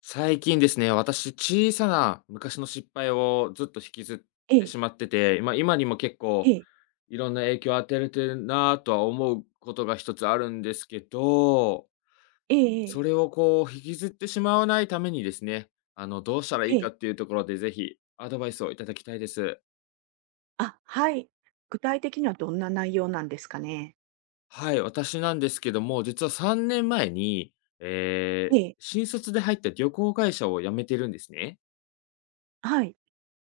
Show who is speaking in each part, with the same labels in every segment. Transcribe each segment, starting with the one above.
Speaker 1: 最近ですね、私、小さな昔の失敗をずっと引きずっ
Speaker 2: え
Speaker 1: てし
Speaker 2: え、
Speaker 1: まってて、まあ、今にも結
Speaker 2: え
Speaker 1: 構
Speaker 2: え、
Speaker 1: いろんな影響を与えれてるなとは思うことが一つあるんですけど、
Speaker 2: えええ
Speaker 1: そ
Speaker 2: え、
Speaker 1: れをこう引きずってしまわないためにですね、あの、どうしたらい
Speaker 2: え
Speaker 1: いかっ
Speaker 2: え。
Speaker 1: ていうところで、ぜひアドバイスをいただきたいです。
Speaker 2: あ、はい。具体的にはどんな内容なんですかね？
Speaker 1: はい、私なんですけども、実は3年前に、
Speaker 2: ええ、
Speaker 1: 新卒で入った旅行会社を辞めてるんですね。
Speaker 2: はい、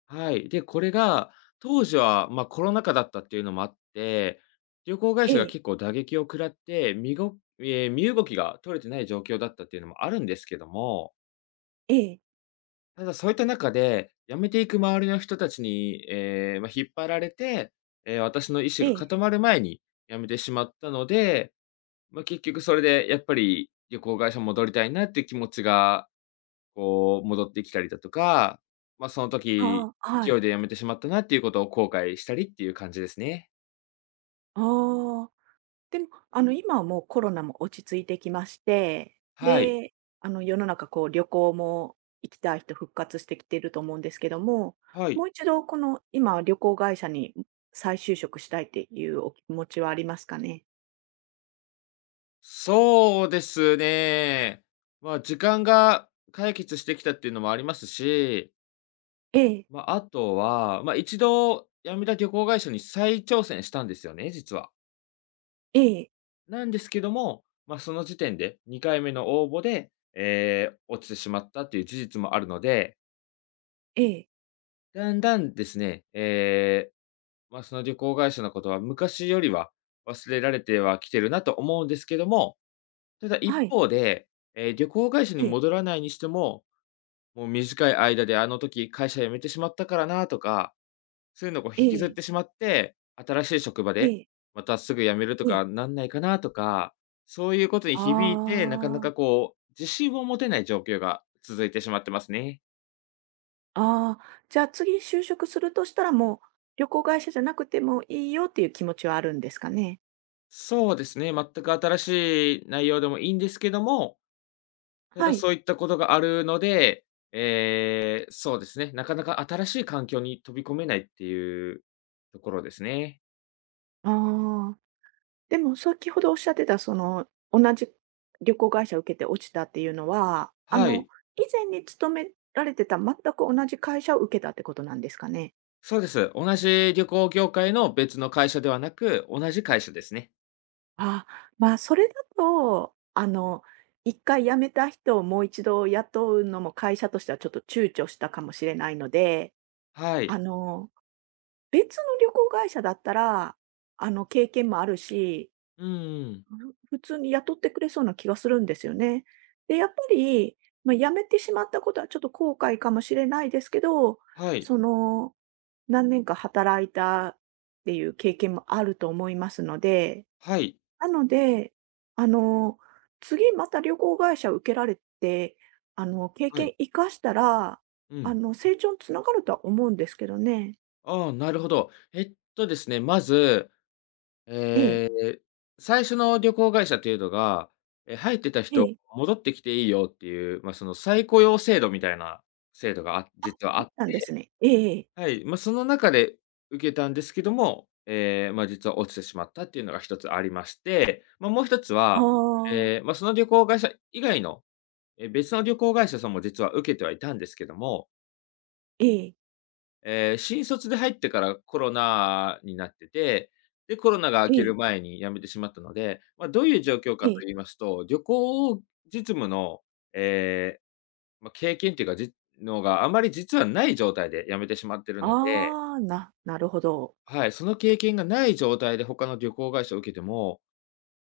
Speaker 1: はい。で、これが、当時は、まあ、コロナ禍だったっていうのもあって、旅行会
Speaker 2: え
Speaker 1: 社が
Speaker 2: え、
Speaker 1: 結構打撃を食らって、みごええ、身動きが取れてない状況だったっていうのもあるんですけども、
Speaker 2: ええ、
Speaker 1: ただそういった中で、辞めていく周りの人たちに、まあ、引っ張られて、私の意思
Speaker 2: え
Speaker 1: が
Speaker 2: え。
Speaker 1: 固まる前に辞めてしまったので、まあ、結局それでやっぱり旅行会社戻りたいなっていう気持ちがこう、戻ってきたりだとか、まあ、その時、
Speaker 2: ああ、は
Speaker 1: 勢
Speaker 2: い。
Speaker 1: いで辞めてしまったなっていうことを後悔したりっていう感じですね。
Speaker 2: ああ。でも、今はもうコロナも落ち着いてきまして、
Speaker 1: はい。
Speaker 2: で、世の中こう旅行も行きたい人復活してきてると思うんですけども、
Speaker 1: はい。
Speaker 2: もう一度この今旅行会社に再就職したいっていうお気持ちはありますかね？
Speaker 1: そうですね。まあ、時間が解決してきたっていうのもありますし、
Speaker 2: ええ、
Speaker 1: まあ、あとは、まあ、一度辞めた旅行会社に再挑戦したんですよね、実は。
Speaker 2: ええ、
Speaker 1: なんですけども、まあ、その時点で2回目の応募で、落ちてしまったっていう事実もあるので、
Speaker 2: ええ、
Speaker 1: だんだんですね、まあ、その旅行会社のことは昔よりは忘れられてはきてるなと思うんですけども、ただ一
Speaker 2: はい、
Speaker 1: 方で、旅行会社に
Speaker 2: ええ、
Speaker 1: 戻らないにしても、もう短い間であの時会社辞めてしまったからなとか、そういうのをこう
Speaker 2: え
Speaker 1: 引きずっ
Speaker 2: え、
Speaker 1: てしまって、新しい職場
Speaker 2: え
Speaker 1: で、
Speaker 2: え。
Speaker 1: またすぐ辞めると
Speaker 2: ええ。
Speaker 1: かなんないかなとか、そういうことに
Speaker 2: あ
Speaker 1: 響いて、なかな
Speaker 2: あ、
Speaker 1: かこう、自信を持てない状況が続いてしまってますね。
Speaker 2: ああ、じゃあ次就職するとしたら、もう旅行会社じゃなくてもいいよっていう気持ちはあるんですかね？
Speaker 1: そうですね、全く新しい内容でもいいんですけども、た
Speaker 2: は
Speaker 1: だ、
Speaker 2: い。
Speaker 1: そういったことがあるので、そうですね、なかなか新しい環境に飛び込めないっていうところですね。
Speaker 2: ああ、でも先ほどおっしゃってた、同じ旅行会社を受けて落ちたっていうのは、
Speaker 1: はい、
Speaker 2: 以前に勤められてた全く同じ会社を受けたってことなんですかね？
Speaker 1: そうです。同じ旅行業界の別の会社ではなく、同じ会社ですね。
Speaker 2: あまあ、それだと、1回辞めた人をもう一度雇うのも会社としてはちょっと躊躇したかもしれないので、
Speaker 1: は
Speaker 2: あ
Speaker 1: い。
Speaker 2: の別の旅行会社だったら、経験もあるし、
Speaker 1: うんうん。
Speaker 2: 普通に雇ってくれそうな気がするんですよね。で、やっぱり、まあ、辞めてしまったことはちょっと後悔かもしれないですけど、
Speaker 1: はい。
Speaker 2: その、何年か働いたっていう経験もあると思いますので、
Speaker 1: はい。
Speaker 2: なので、あの、次また旅行会社受けられて、経
Speaker 1: はい。
Speaker 2: 験生かしたら、
Speaker 1: うん。
Speaker 2: 成長につながるとは思うんですけどね。
Speaker 1: ああ、なるほど。えっとですね、まず
Speaker 2: ええ、
Speaker 1: ええ、最初の旅行会社っていうのが、入ってた
Speaker 2: え
Speaker 1: 人、
Speaker 2: え。
Speaker 1: 戻ってきていいよっていう、まあ、その再雇用制度みたいな制度が
Speaker 2: あ、
Speaker 1: 実はあ
Speaker 2: そ
Speaker 1: っ
Speaker 2: うなんで
Speaker 1: て、
Speaker 2: すね。ええええ。
Speaker 1: はい、まあ、その中で受けたんですけども、まあ、実は落ちてしまったっていうのが一つありまして、まあ、もう一つ
Speaker 2: あ
Speaker 1: は、
Speaker 2: あ、
Speaker 1: まあ、その旅行会社以外の、別の旅行会社さんも実は受けてはいたんですけども、
Speaker 2: ええ、
Speaker 1: 新卒で入ってからコロナになってて、で、コロナが明
Speaker 2: え
Speaker 1: ける
Speaker 2: え、
Speaker 1: 前に辞めてしまったので、まあ、どういう状況
Speaker 2: え
Speaker 1: かと
Speaker 2: え。
Speaker 1: 言いますと、旅行実務の、ええ、まあ、経験というか、のがあまり実はない状態で辞めてしまってるので、
Speaker 2: ああ、なるほど。
Speaker 1: はい、その経験がない状態で他の旅行会社を受けても、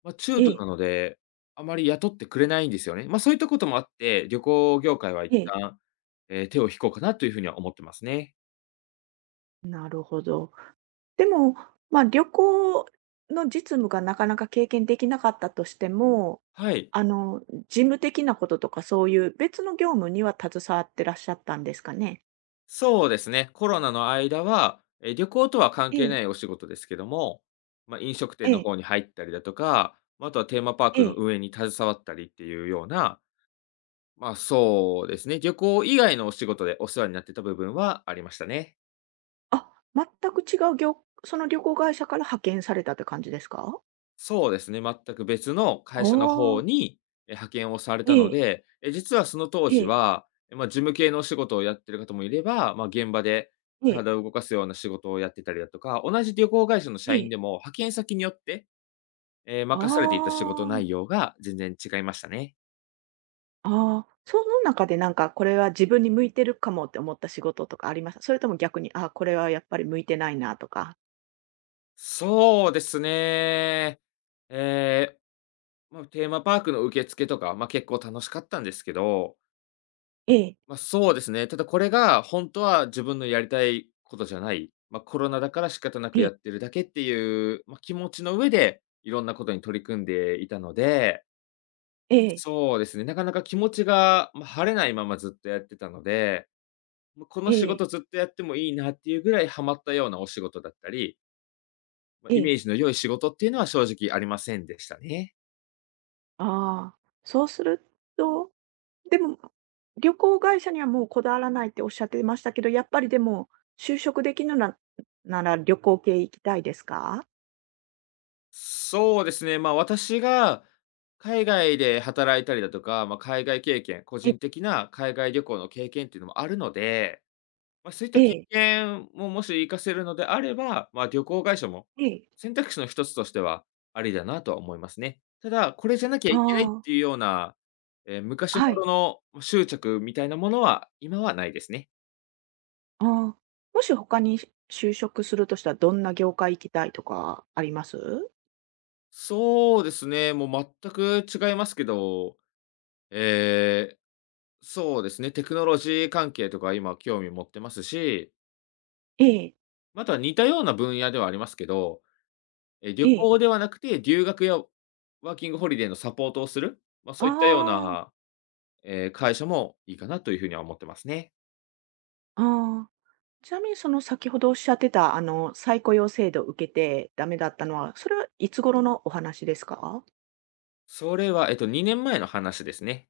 Speaker 1: まあ、中
Speaker 2: え
Speaker 1: 途
Speaker 2: え、
Speaker 1: なので、あまり雇ってくれないんですよね。まあ、そういったこともあって、旅行業界は一
Speaker 2: ええ、
Speaker 1: 旦、手を引こうかなというふうには思ってますね。
Speaker 2: なるほど。でも、まあ、旅行の実務がなかなか経験できなかったとしても、
Speaker 1: はい。
Speaker 2: あの、事務的なこととかそういう別の業務には携わってらっしゃったんですかね？
Speaker 1: そうですね。コロナの間は、旅行とは関
Speaker 2: え
Speaker 1: 係な
Speaker 2: え、
Speaker 1: いお仕事ですけども、まあ、飲食店
Speaker 2: え
Speaker 1: の
Speaker 2: え、
Speaker 1: 方に入ったりだとか、ま、ああとはテーマパー
Speaker 2: え
Speaker 1: クの
Speaker 2: え。
Speaker 1: 運営に携わったりっていうような、ま、そうですね、旅行以外のお仕事でお世話になってた部分はありましたね。
Speaker 2: あ、全く違う業、その旅行会社から派遣されたって感じですか？
Speaker 1: そうですね、全く別の
Speaker 2: あ
Speaker 1: 会社の方
Speaker 2: あ、
Speaker 1: に、派遣をされたの
Speaker 2: え
Speaker 1: で、実はその当
Speaker 2: え
Speaker 1: 時
Speaker 2: え、
Speaker 1: は、まあ、事務系のお仕事をやってる方もいれば、まあ、現場で
Speaker 2: ええ、ええ、
Speaker 1: 体を動かすような仕事をやってたりだとか、同じ旅行会社の社
Speaker 2: え
Speaker 1: 員
Speaker 2: え。
Speaker 1: でも派遣先によって、
Speaker 2: あ
Speaker 1: 任されていた仕事
Speaker 2: あ、
Speaker 1: 内容が全然違いましたね。
Speaker 2: ああ、その中でなんか、これは自分に向いてるかもって思った仕事とかありました？それとも逆に、あこれはやっぱり向いてないなとか。
Speaker 1: そうですね。ええ、まあ、テーマパークの受付とか、まあ、結構楽しかったんですけど
Speaker 2: ええ、
Speaker 1: まあ、そうですね。ただこれが、本当は自分のやりたいことじゃない、まあ、コロナだから仕方なく
Speaker 2: ええ、
Speaker 1: やってるだけっていう、まあ、気持ちの上で、いろんなことに取り組んでいたので、
Speaker 2: ええ、
Speaker 1: そうですね、なかなか気持ちが、ま、晴れないままずっとやってたので、まあこの
Speaker 2: え
Speaker 1: 仕
Speaker 2: え、
Speaker 1: 事ずっとやってもいいなっていうぐらいハマったようなお仕事だったり、ま、
Speaker 2: え
Speaker 1: イメ
Speaker 2: え。
Speaker 1: ージの良い仕事っていうのは正直ありませんでしたね。
Speaker 2: ああ、そうすると、でも、旅行会社にはもうこだわらないっておっしゃってましたけど、やっぱりでも、就職できるなら旅行系行きたいですか？
Speaker 1: そうですね、まあ、私が海外で働いたりだとか、まあ、海外経験、個
Speaker 2: ええ、
Speaker 1: 人的な海外旅行の経験っていうのもあるので、まあ、そういっ
Speaker 2: え
Speaker 1: た経
Speaker 2: え、
Speaker 1: 験ももし活かせるのであれば、まあ、旅行会社も
Speaker 2: ええ。
Speaker 1: 選択肢の一つとしてはありだなとは思いますね。ただ、これじゃなきゃ
Speaker 2: あ
Speaker 1: いけないっ
Speaker 2: あ、
Speaker 1: ていうような、昔
Speaker 2: は
Speaker 1: ほ
Speaker 2: い。
Speaker 1: どのまあ執着みたいなものは今はないですね。
Speaker 2: ああ、もし他に就職するとしたらどんな業界行きたいとかあります？
Speaker 1: そうですね、もう全く違いますけど、えーそうですね、テクノロジー関係とか今興味持ってますし、
Speaker 2: ええ、
Speaker 1: また似たような分野ではありますけど、
Speaker 2: え
Speaker 1: 旅
Speaker 2: え。
Speaker 1: 行ではなくて、留学やワーキングホリデーのサポートをする、まあ、そういったよう
Speaker 2: ああ、
Speaker 1: な、会社もいいかなというふうには思ってますね。
Speaker 2: ああ。ちなみにその先ほどおっしゃってた、再雇用制度を受けてダメだったのは、それはいつ頃のお話ですか？
Speaker 1: それは、えっと、2年前の話ですね。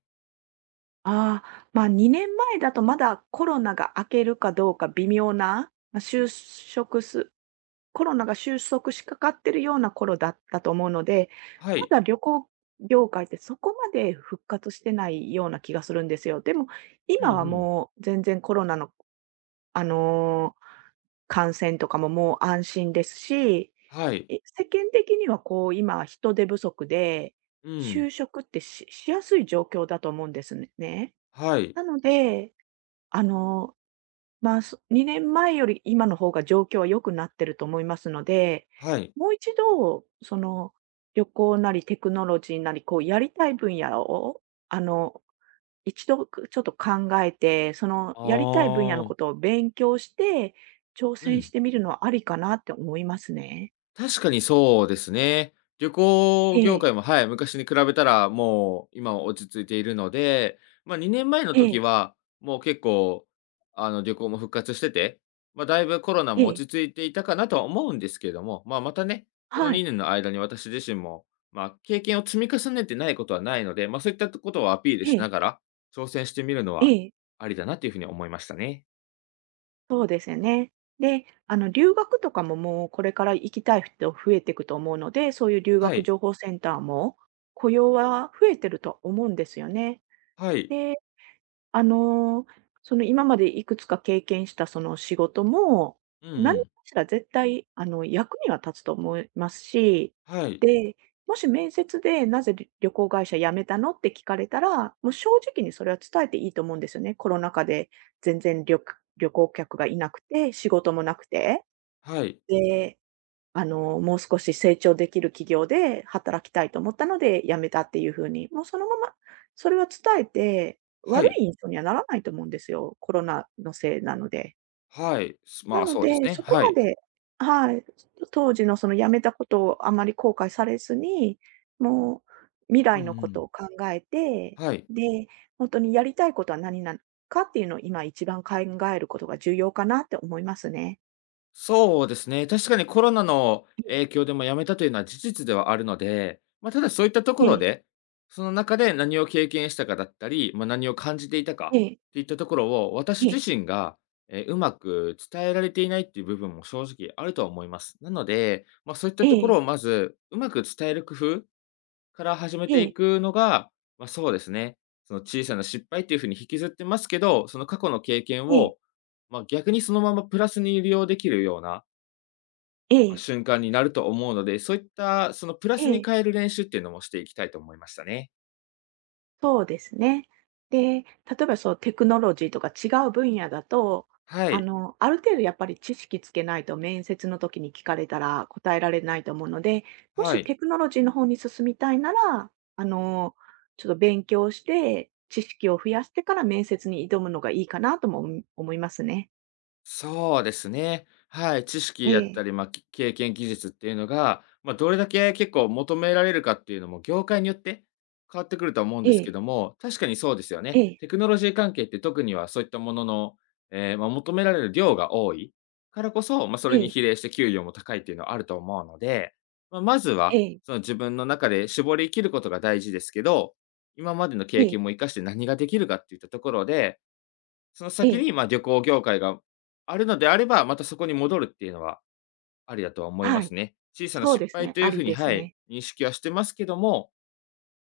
Speaker 2: ああ、ま、2年前だとまだコロナが明けるかどうか微妙な、まあ、就職すコロナが収束しかかってるような頃だったと思うので、
Speaker 1: は
Speaker 2: ま
Speaker 1: い。
Speaker 2: だ旅行業界ってそこまで復活してないような気がするんですよ。でも、
Speaker 1: うんう
Speaker 2: 今は
Speaker 1: ん。
Speaker 2: もう全然コロナの、あの、感染とかももう安心ですし、
Speaker 1: はい。
Speaker 2: 世間的にはこう今人手不足で、
Speaker 1: うん。
Speaker 2: 就職ってしやすい状況だと思うんですね。
Speaker 1: はい。
Speaker 2: なので、あのまあ、2年前より今の方が状況は良くなってると思いますので、
Speaker 1: はい。
Speaker 2: もう一度、旅行なりテクノロジーなり、やりたい分野を、あの、一度ちょっと考えて、
Speaker 1: あ
Speaker 2: やりたい分野の
Speaker 1: あ。
Speaker 2: ことを勉強して、挑
Speaker 1: う
Speaker 2: 戦し
Speaker 1: ん。
Speaker 2: てみるのはありかなって思いますね。
Speaker 1: 確かにそうですね。旅行
Speaker 2: え
Speaker 1: 業
Speaker 2: え、
Speaker 1: 界も、はい、昔に比べたら、もう今は落ち着いているので、ま、2年前の
Speaker 2: え
Speaker 1: 時
Speaker 2: え、
Speaker 1: は、もう結構、あの、旅行も復活してて、ま、だいぶコロナ
Speaker 2: え
Speaker 1: も
Speaker 2: え、
Speaker 1: 落ち着いていたかなとは思うんですけれども、ま、またね、この
Speaker 2: はい、
Speaker 1: 2年の間に私自身も、ま、経験を積み重ねてないことはないので、ま、そういったことをアピール
Speaker 2: え
Speaker 1: しな
Speaker 2: え、
Speaker 1: がら、挑戦してみるの
Speaker 2: え
Speaker 1: は
Speaker 2: え。
Speaker 1: ありだなというふうに思いましたね。
Speaker 2: そうですよね。で、留学とかももうこれから行きたい人増えていくと思うので、そういう留
Speaker 1: は
Speaker 2: 学
Speaker 1: い、
Speaker 2: 情報センターも雇用は増えてると思うんですよね。
Speaker 1: はい、
Speaker 2: で、あの、今までいくつか経験したその仕事も、
Speaker 1: うんう
Speaker 2: 何か
Speaker 1: ん、
Speaker 2: しら絶対役には立つと思いますし、
Speaker 1: はい、
Speaker 2: で、もし面接でなぜ旅行会社辞めたのって聞かれたら、もう正直にそれは伝えていいと思うんですよね。コロナ禍で全然旅行客がいなくて、仕事もなくて。
Speaker 1: はい、
Speaker 2: で、もう少し成長できる企業で働きたいと思ったので辞めたっていう風に、もうそのままそれは伝えて、
Speaker 1: は
Speaker 2: 悪
Speaker 1: い。
Speaker 2: い印象にはならないと思うんですよ、コロナのせいなので。
Speaker 1: はい、ま
Speaker 2: な
Speaker 1: あ、
Speaker 2: の
Speaker 1: そうです
Speaker 2: で、
Speaker 1: ね、
Speaker 2: そこ
Speaker 1: はい。
Speaker 2: まで、はい、当時のその辞めたことをあまり後悔されずに、もう未
Speaker 1: う
Speaker 2: 来
Speaker 1: ん
Speaker 2: の
Speaker 1: う
Speaker 2: こ
Speaker 1: ん。
Speaker 2: とを考えて、
Speaker 1: はい。
Speaker 2: で、本当にやりたいことは何なのかっていうのを今一番考えることが重要かなって思いますね。
Speaker 1: そうですね、確かにコロナの
Speaker 2: ええ。
Speaker 1: 影響でも辞めたというのは事実ではあるので、まあ、ただそういったところ
Speaker 2: ええ。
Speaker 1: で、その中で何を経験したかだったり、まあ、何を感じていたか
Speaker 2: え
Speaker 1: っ
Speaker 2: え。
Speaker 1: ていったところを、
Speaker 2: え
Speaker 1: 私
Speaker 2: え。
Speaker 1: 自身が、うまく伝えられていないっていう部分も正直あるとは思います。なので、まあ、そういった
Speaker 2: え
Speaker 1: ところを
Speaker 2: え。
Speaker 1: まず、うまく伝える工夫から始め
Speaker 2: え
Speaker 1: てい
Speaker 2: え。
Speaker 1: くのが、まあ、そうですね、その小さな失敗っていうふうに引きずってますけど、その過去の経験
Speaker 2: ええ、
Speaker 1: を、まあ、逆にそのままプラスに利用できるような、
Speaker 2: え
Speaker 1: ま、
Speaker 2: え、
Speaker 1: 瞬間になると思うので、そういったそのプラスに
Speaker 2: ええ、
Speaker 1: 変える練習っていうのもしていきたいと思いましたね。
Speaker 2: そうですね。で、例えば、そう、テクノロジーとか違う分野だと、
Speaker 1: はい、
Speaker 2: ある程度やっぱり知識つけないと面接の時に聞かれたら答えられないと思うので、も
Speaker 1: は
Speaker 2: し
Speaker 1: い。
Speaker 2: テクノロジーの方に進みたいなら、あの、ちょっと勉強して、知識を増やしてから面接に挑むのがいいかなとも、思いますね。
Speaker 1: そうですね。はい、知識
Speaker 2: え
Speaker 1: だった
Speaker 2: え、
Speaker 1: り、まあ、経験、技術っていうのが、まあ、どれだけ結構求められるかっていうのも業界によって変わってくるとは思うんで
Speaker 2: え
Speaker 1: すけ
Speaker 2: え、
Speaker 1: ども、確かにそうですよね。
Speaker 2: ええ、
Speaker 1: テクノロジー関係って特にはそういったものの、まあ、求められる量が多いからこそ、まあ、そ
Speaker 2: え
Speaker 1: れに
Speaker 2: え、
Speaker 1: 比例して給料も高いっていうのはあると思うので、まあ、まずは、
Speaker 2: ええ、
Speaker 1: その自分の中で絞り切ることが大事ですけど、今までの
Speaker 2: え
Speaker 1: 経
Speaker 2: え、
Speaker 1: 験も生かして何ができるかっていったところでその
Speaker 2: え
Speaker 1: 先
Speaker 2: え、
Speaker 1: に、まあ、旅行業界があるのであれば、またそこに戻るっていうのはありだとは思い
Speaker 2: は
Speaker 1: ま
Speaker 2: い、
Speaker 1: すね。小さな
Speaker 2: そう
Speaker 1: 失
Speaker 2: です
Speaker 1: 敗
Speaker 2: ね、
Speaker 1: とい
Speaker 2: あ
Speaker 1: うふ
Speaker 2: り
Speaker 1: うに、
Speaker 2: です
Speaker 1: はい、
Speaker 2: ね。
Speaker 1: 認識はしてますけども、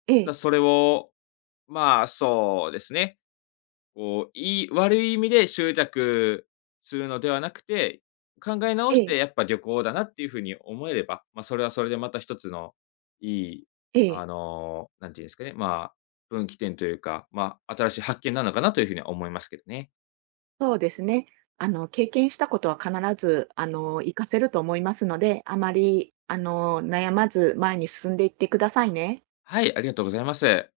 Speaker 2: え
Speaker 1: ただ
Speaker 2: え、
Speaker 1: それを、まあ、そうですね、こう、いい悪い意味で執着するのではなくて、考え直
Speaker 2: え
Speaker 1: して、
Speaker 2: え、
Speaker 1: やっぱ旅行だなっていうふうに思えれば、まあ、それはそれでまた一つのいい、
Speaker 2: え
Speaker 1: あ
Speaker 2: え。
Speaker 1: の、んていうんですかね、まあ、分岐点というか、まあ、新しい発見なのかなというふうには思いますけどね。
Speaker 2: そうですね。経験したことは必ず、活かせると思いますので、あまり、悩まず前に進んでいってくださいね。
Speaker 1: はい、ありがとうございます。